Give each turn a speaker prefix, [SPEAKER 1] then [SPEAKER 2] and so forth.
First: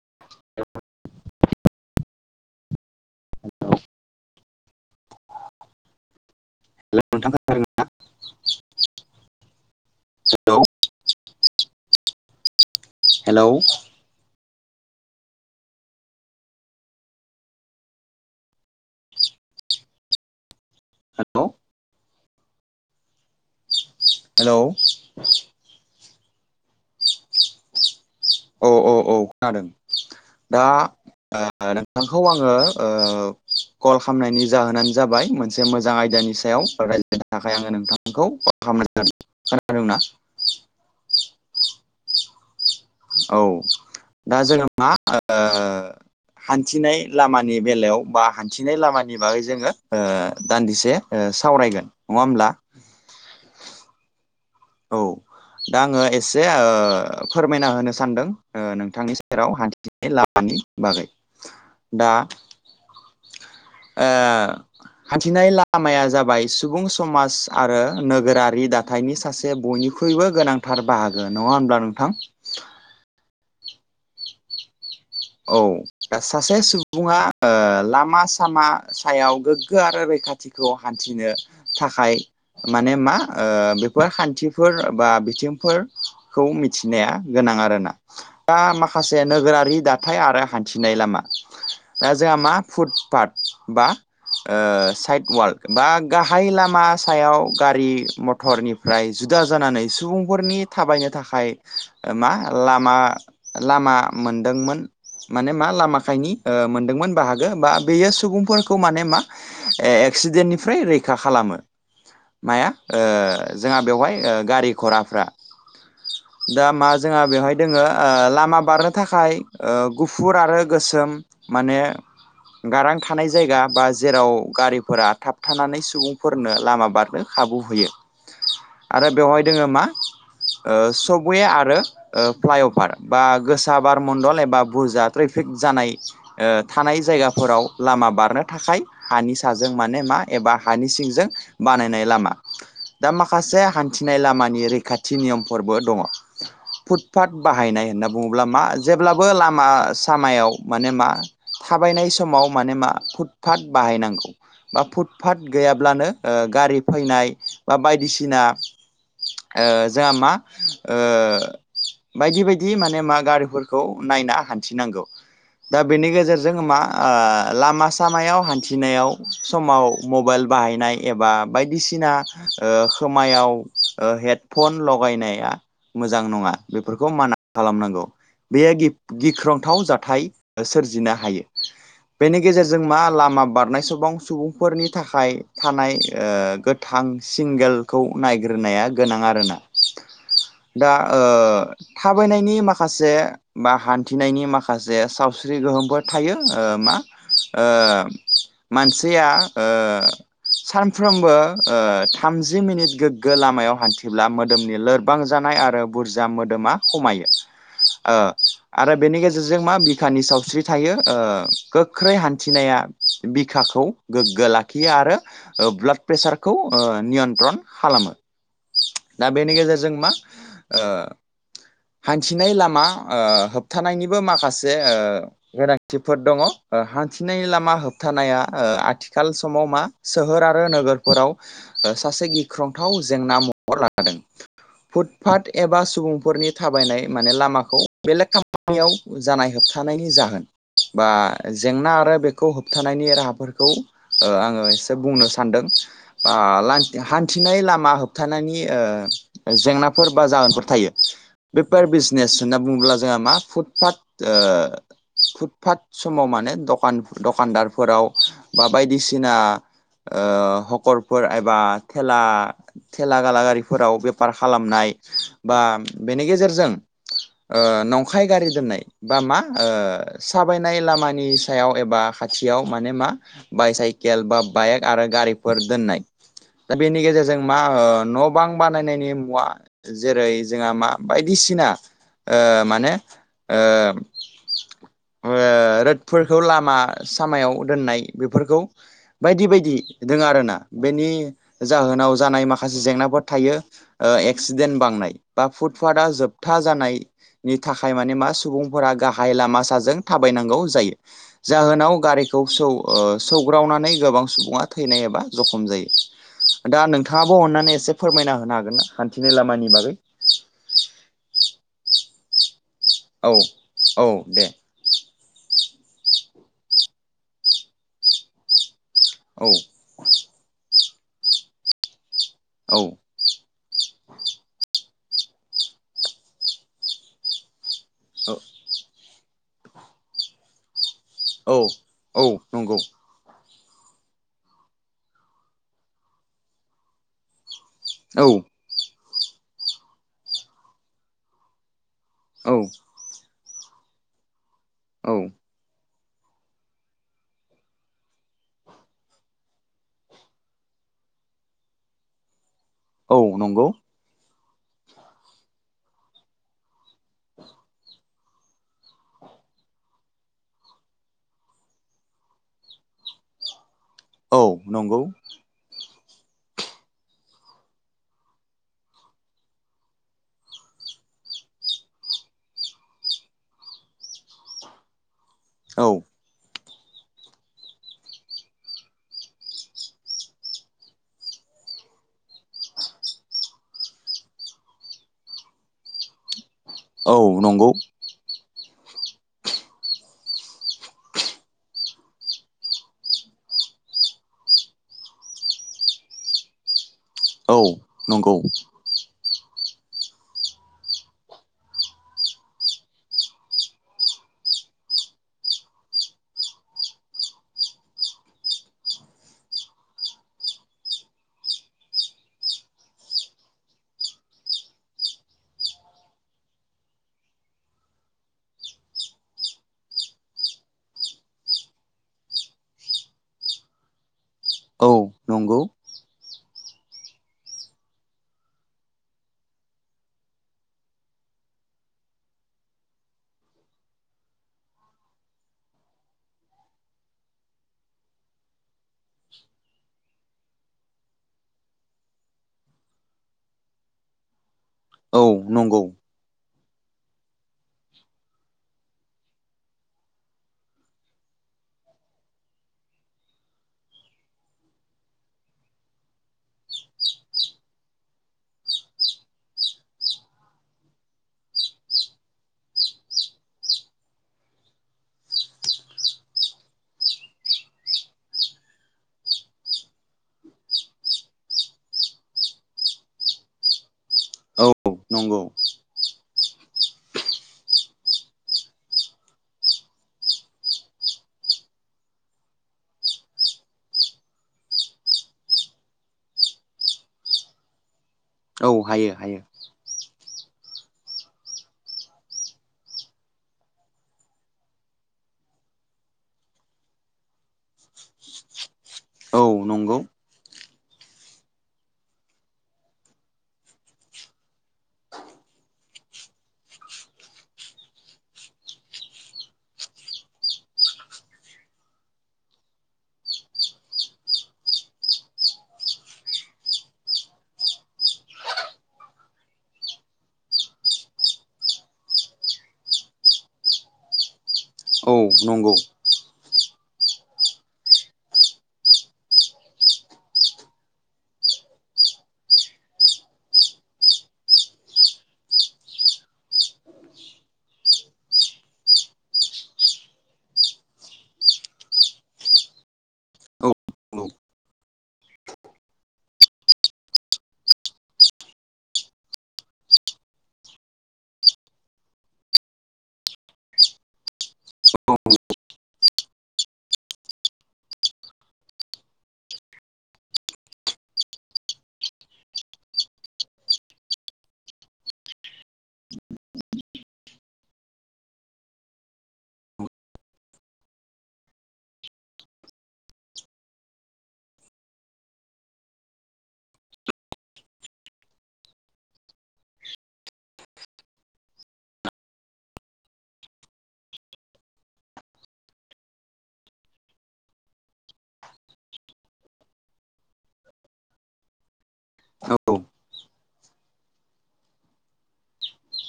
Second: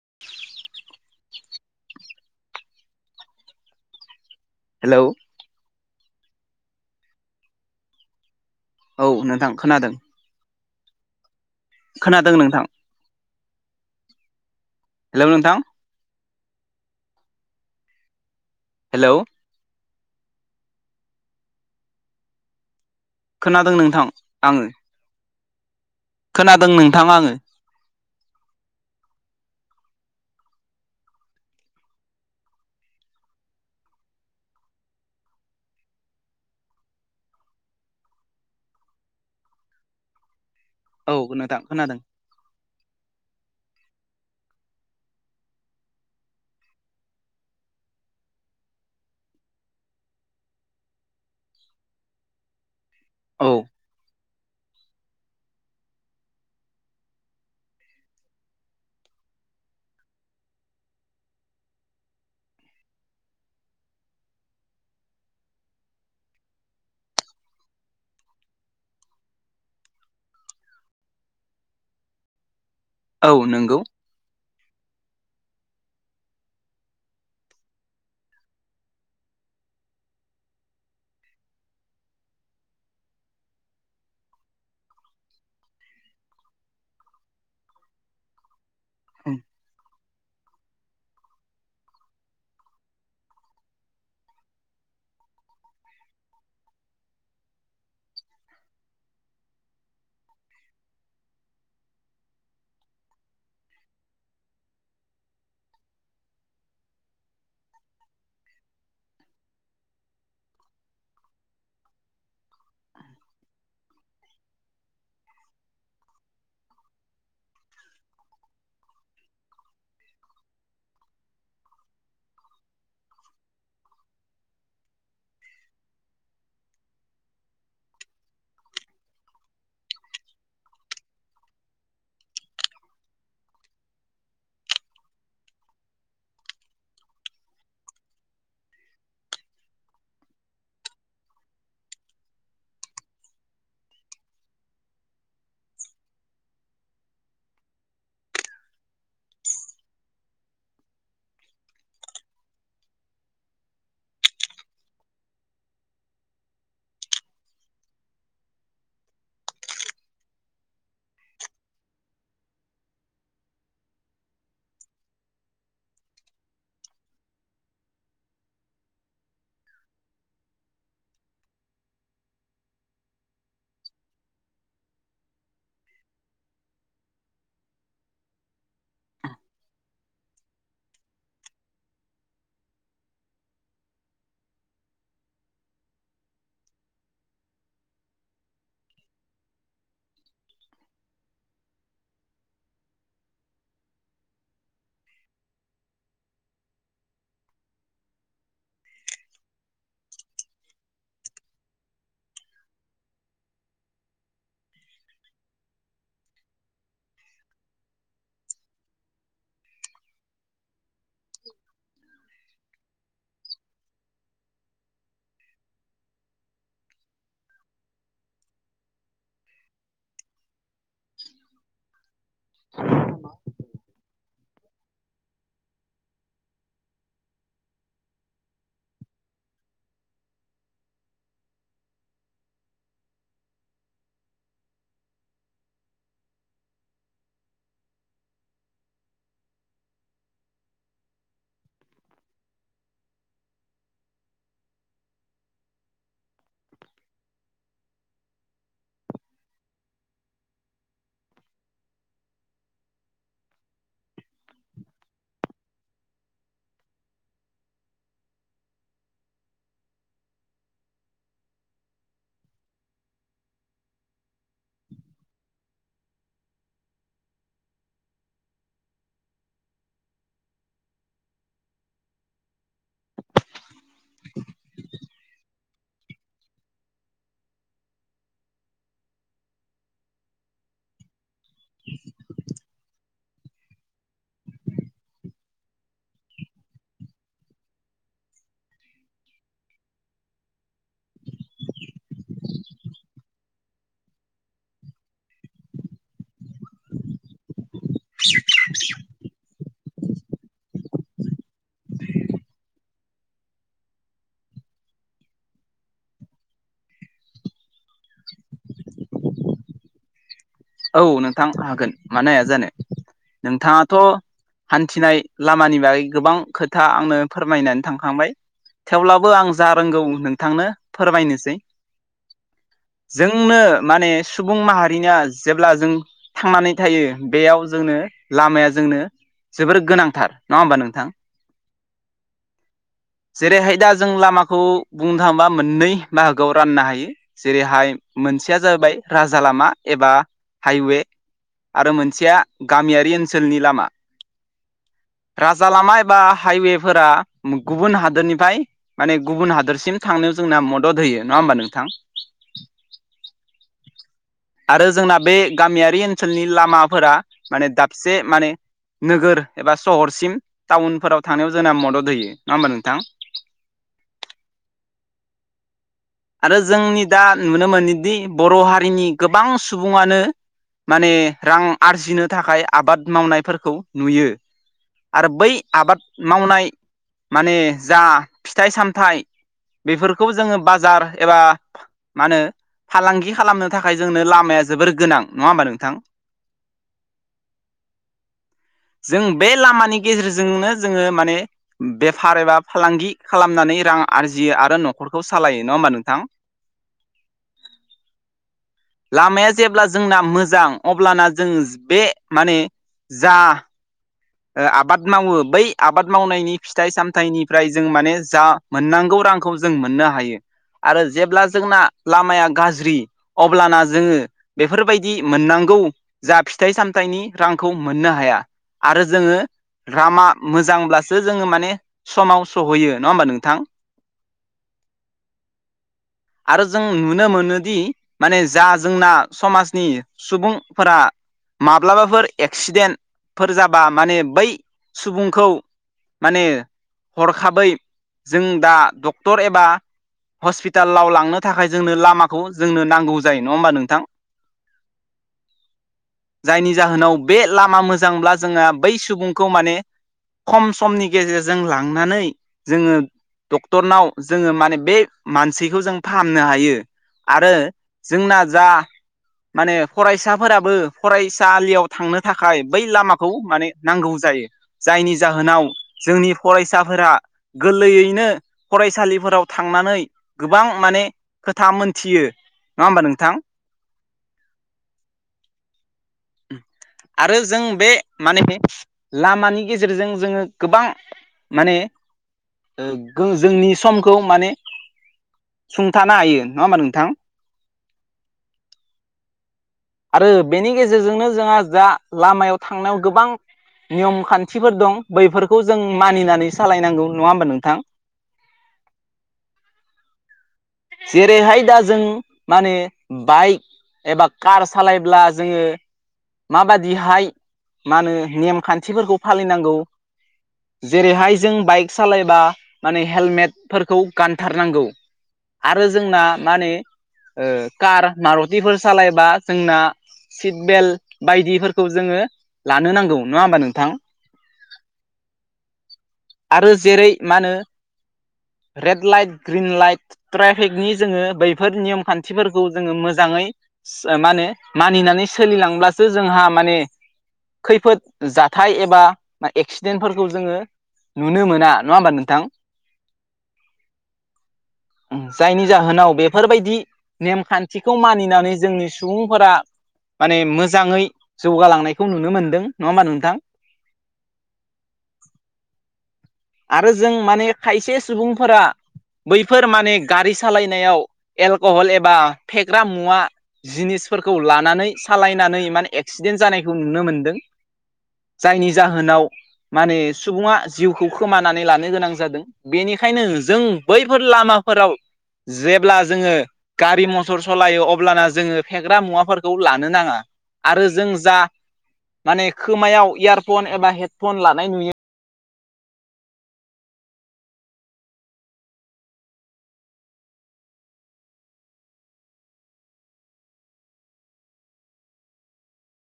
[SPEAKER 1] [inaudible]
[SPEAKER 2] Hello
[SPEAKER 1] [unintelligible]
[SPEAKER 2] औ नोंथां खोनादों
[SPEAKER 1] [unintelligible]
[SPEAKER 2] खोनादों नोंथां
[SPEAKER 1] हेलौ
[SPEAKER 2] हेलौ नोंथां हेलौ
[SPEAKER 1] हेलौ
[SPEAKER 2] खोनादों नोंथां
[SPEAKER 1] हेलौ
[SPEAKER 2] आङो खोनादों नोंथां आङो
[SPEAKER 1] औ औ औ खोनादों दा नोंथांखौ आङो कल खालामनायनि जाहोनानो जाबाय मोनसे मोजां आयदानि सा याव रायज्लायनो थाखाय आङो नोंथांमोनखौ खालाम जादों खोनादोंना
[SPEAKER 2] औ नोंथां खोनादों
[SPEAKER 1] औ दा जोङा मा ओ हान्थिनाय लामानि बेलायाव बा हान्थिनाय लामानि बागै जोङो दान्दिसे सावरायगोन नङा होमब्ला
[SPEAKER 2] औ
[SPEAKER 1] औ दा आङो एसे ओ फोरमायना होनो सानदों नोंथांनि सेराव हानि लामानि बागै दा ओ हान्थिनाय लामाया जाबाय सुबुं समाज आरो नोगोरारि दा थायनि सासे बयनिख्रुइबो गोनांथार बाहागो नङा होनब्ला नोंथां?
[SPEAKER 2] औ नंगौ
[SPEAKER 1] औ दा सासे सुबुङा ओ लामा सामा सायाव गोग्गो आरो रैखाथि खौ हान्थिनो थाखाय माने मा ओ बेफोर खान्थिफोर बा बिथिंफोर खौ मिथिनाया गोनां आरोना दा माखासे नोगोरारि दा हाथाय आरो हान्थिनाय लामा दा जोंहा मा फुटपााथ बा साइड वालड बा गाहाय लामा सायाव गारि मथर मटरनिफ्राय जुदा जानानै सुबुंफोरनि थाबायनो थाखाय मा लामा लामा मोनदोंमोन। माने मा लामा खायनि मोनदोंमोन बाहागो बा बेयो सुबुंफोरखौ माने मा एक्सिडेन्टनिफ्राय रैखा खालामो माया ओ जोंहा बेवहाय ओ गारि घराफ्रा दा मा जोंहा बेवहाय दोङो ओ लामा बारनो थाखाय ओ गुफुर आरो गोसोम माने गारां थानाय जायगा बा जेराव गारिफोरा थाब थानानै सुबुंफोरनो लामा बारनो खाबु होयो आरो बेवहाय दोङो मा सबवे आरो फ्लाइअभार बा गोसा बार मण्डल ए बा बुरजा ट्रेफिक जानाय थानाय जायगाफोराव लामा बारनो थाखाय हानि साजों माने मा एबा हानि सिंजों बानायनाय लामा दा माखासे हान्थिनाय लामानि रैखाथि नियमफोरबो दङ। फुटपााथ बाहायनाय होनना बुङोब्ला मा जेब्लाबो लामा सामायाव माने मा थाबायनाय समाव माने मा फुटपााथ बाहायनांगौ। बा फुटफााथ गैयाब्लानो ओ गारि फैनाय बा बायदिसिना ओ जोंहा मा ओ बायदि बायदि माने मा गारिफोरखौ नायना हान्थिनांगौ। दा बेनि गेजेरजों मा ओ लामा सामायाव हान्थिनायाव समाव मबाइल बाहायनाय एबा बायदिसिना ओ खोमायाव हेट फन लगायनाया मोजां नङा बेफोरखौ माना खालामनांगौ बेयो गि गिख्रंथाव जाथाय सोरजिनो हायो। बेनि गेजेरजों मा लामा बारनाय [unintelligible] सुबुंफोरनि थाखाय थानाय ओ गो थां सिंगेलखौ नायग्रोनाया गोनां आरोना। दा ओ थाबायनायनि माखासे [unintelligible] हान्थिनायनि माखासे सावस्रि गोहोमफोर थायो‌ ओ मा ओ मानसिया ओ सानफ्रोमबो ओ थामजि मिनिट गोग्गो लामायाव हान्थिब्ला मोदोमनि लोर बां जानाय आरो बुरजा मोदोमा खमायो। ओ आरो बेनि गेजेरजों मा बिखानि सावस्रि थायो ओ गोख्रै हान्थिनाया बिखाखौ गोग्गो लाखियो आरो ब्लाड प्रेसारखौ ओ नियन्त्रन खालामो। दा बेनि गेजेरजों मा ओ हान्थिनाय लामा ओ होबथानायनिबो माखासे ओ गोनांथिफोर दङ हान्थिनाय लामा होबथानाया आथिखाल समाव मा सोहोर आरो नोगोरफोराव सासे गिख्रंथाव जेंना महर लादों। फुटफाथ एबा सुबुंफोरनि थाबायनाय माने लामाखौ बेलेग खामानियाव जानाय होबथानायनि जाहोन बा जेंना आरो बेखौ होबथानायनि राहाफोरखौ ओ आङो एसे बुंनो सान्दों। [unintelligible] हान्थिनाय लामा होबथानायनि जेंनाफोर बा जहोनफोर थायो बेफोर बिजनेस बुङोब्ला जोंहा मा फुटपाथ फुटपाथ समाव माने दखान दखानदारफोराव बा बायदिसिना हखरफोर एबा थेला थेला गाला गारिफोराव बेफार खालामनाय बा बेनि गेजेरजों नंखाय गारि दोननाय बा मा साबायनाय लामानि सायाव एबा खाथि खाथियाव माने मा बायसाइकेल बा बाइक आरो गारिफोर दोननाय दा बेनि गेजेरजों मा न' बां बानायनायनि मुवा जेरै जोंहा मा बायदिसिना
[SPEAKER 2] [inaudible]
[SPEAKER 1] ओ माने ओ [unintelligible] रोदफोरखौ लामा सामायाव दोननाय बेफोरखौ बायदि बायदि दोङो आरोना बेनि जाहोनाव जानाय माखासे जेंनाफोर थायो ओ एक्सिडेन्ट बांनाय बा फुटपाथ‌आ जोबथा जानाय नि थाखाय माने मा सुबुंफोरा गाहाय लामा साजों थाबायनांगौ जायो। जाहोनाव गारिखौ सौ ओ सौग्रावनानै गोबां सुबुङा थैनाय एबा जखम जायो। दा नोंथाङाबो अननानै एसे फोरमायना होनो हागोन ना हान्थिनाय लामानि बागै
[SPEAKER 2] औ नोंथां हागोन मानो हाया जानो
[SPEAKER 1] औ औ
[SPEAKER 2] नोंथाङाथ'
[SPEAKER 1] दे
[SPEAKER 2] हान्थिनाय लामानि बागै गोबां खोथा आंनो फोरमायनानै थांखांबाय थेवब्लाबो
[SPEAKER 1] औ
[SPEAKER 2] आं जा रोंगौ नोंथांनो फोरमायनोसै
[SPEAKER 1] औ
[SPEAKER 2] जोंनो माने सुबुं माहारिया जेब्ला जों थांनानै थायो बेयाव जोंनो लामाया जोंनो जोबोर गोनांथार नङा होमबा नोंथां
[SPEAKER 1] औ औ नंगौ
[SPEAKER 2] जेरैहाय दा जों लामाखौ बुंनो थाङोबा मोननै बाहागोआव राननो हायो जेरैहाय
[SPEAKER 1] औ
[SPEAKER 2] मोनसेया जाबाय राजा लामा एबा हाइवे आरो मोनसे मोनसेआ
[SPEAKER 1] औ
[SPEAKER 2] गामियारि ओनसोलनि लामा
[SPEAKER 1] औ
[SPEAKER 2] राजा लामा एबा हाइवेफोरा गुबुन हादोरनिफ्राय माने गुबुन हादोरसिम थांनायाव जोंना मदद होयो नङा होमबा नोंथां
[SPEAKER 1] औ नंगौ
[SPEAKER 2] आरो जोंना बे गामियारि ओनसोलनि लामाफोरा माने दाबसे माने नोगोर एबा सहरसिम टाउनफोराव थांनायाव जोंना मदद होयो नङा होमबा नोंथां।
[SPEAKER 1] औ नंगौ।
[SPEAKER 2] आरो जोंनि दा नुनो मोनोदि बर' हारिनि गोबां सु बुङानो माने रां आरजिनो थाखाय आबाद मावनायफोरखौ नुयो। आरो बै
[SPEAKER 1] औ
[SPEAKER 2] आबाद मावनाय माने जा फिथाइ सामथाइ बेफोरखौ जोङो बाजार एबा मा होनो फालांगि खालामनो थाखाय जोंनो लामाया जोबोर गोनां नङा होमबा नोंथां।
[SPEAKER 1] औ नंगौ।
[SPEAKER 2] जों बे लामानि गेजेरजोंनो जोङो माने बेफार एबा फालांगि खालामनानै रां आरजियो आरो न'खरखौ सालायो नङा होमबा नोंथां।
[SPEAKER 1] औ नंगौ।
[SPEAKER 2] लामाया जेब्ला जोंना मोजां अब्लाना जों बे माने जा ओ आबाद मावो बै आबाद मावनायनि फिथाइ सामथाइनिफ्राय जों माने जा मोननांगौ रांखौ जों मोननो हायो आरो जेब्ला जोंना लामाया गाज्रि अब्लाना जोङो बेफोरबायदि मोननांगौ जा फिथाइ सामथाइनि रांखौ मोननो हाया। आरो जोङो लामा मोजांब्लासो जोङो माने समाव सहैयो नङा होनबा नोंथां?
[SPEAKER 1] औ नंगौ
[SPEAKER 2] आरो जों नुनो मोनोदि माने जा जोंना समाजनि सुबुंफोरा माब्लाबाफोर एक्सिडेन्ट फोर जाबा माने बै सुबुंखौ माने हरखाबै जों दा डक्टर एबा हस्पिटालाव लांनो थाखाय जोंनो लामाखौ जोंनो नांगौ जायो नंङा होमबा नोंथां।
[SPEAKER 1] औ नंगौ।
[SPEAKER 2] जायनि जाहोनाव बे लामा मोजांब्ला जोंङो बै सुबुंखौ माने खम समनि गेजेरजों लांनानै जोंङो डक्टरनाव जोंङो माने बे मानसिखौ जों फाहामनो हायो। आरो जोंना जा माने फरायसाफोराबो फरायसालियाव थांनो थाखाय बै लामाखौ माने नांगौ जायो जायनि जाहोनाव जोंनि फरायसाफोरा गोरलैयैनो फरायसालिफोराव थांनानै गोबां माने खोथा मोनथियो नंङा होमबा नोंथां?
[SPEAKER 1] औ नंगौ
[SPEAKER 2] आरो जों बे माने लामानि गेजेरजों जोंङो गोबां माने ओ गो जोंनि समखौ माने सुंथानो हायो नंङा होमबा नोंथां।
[SPEAKER 1] औ हायो हायो
[SPEAKER 2] आरो बेनि गेजेरजोंनो जोंहा दा लामायाव थांनायाव गोबां नियम खान्थिफोर दं बैफोरखौ जों मानिनानै सालायनांगौ नंङा होमबा नोंथां।
[SPEAKER 1] औ नंगौ
[SPEAKER 2] जेरैहाय दा जों माने बाइक एबा कार सालायब्ला जोंङो माबादिहाय मा होनो नेम खान्थिफोरखौ फालिनांगौ जेरैहाय जों बाइक सालायबा माने हेलमेटफोरखौ गानथारनांगौ। आरो जोंना माने कार मारुथिफोर सालायबा जोंना सिट बेल्ट बायदिफोरखौ जोंङो लानो नांगौ नंङा होमबा नोंथां।
[SPEAKER 1] औ नंगौ
[SPEAKER 2] आरो जेरै मा होनो रेड लाइट ग्रिन लाइट ट्रेफिकनि जोंङो बैफोर नियम खान्थिफोरखौ जोंङो मोजांङै मा होनो मानिनानै सोलिलांब्लासो जोंहा माने खैफोद जाथाय एबा एक्सिडेन्टफोरखौ जोङो नुनो मोना नंङा होमबा नोंथां?
[SPEAKER 1] औ औ
[SPEAKER 2] जायनि जाहोनाव बेफोरबायदि नेमखान्थिखौ मानिनानै जोंनि सुबुंफोरा माने मोज जांङै जौगालांनायखौ नुनो मोनदों नंङा होमबा नोंथां? आरो जों माने खायसे सुबुंफोरा बैफोर माने गारि सालायनायाव एलक'हल एबा फेग्रा मुवा जिनिसफोरखौ लानानै सालायनानै माने एक्सिडेन्ट जानायखौ नुनो मोनदों। जायनि जाहोनाव माने सुबुंङा जिउखौ खो खमानानै लानो गोनां जादों बेनिखायनो जों बैफोर लामाफोराव जेब्ला जोंङो गारि मथर सालायो अब्लाना जोंङो फेग्रा मुवाफोरखौ लानो नांङा। आरो जों जा माने खोमायाव इयारफन एबा हेडफन लानाय नुयो
[SPEAKER 1] औ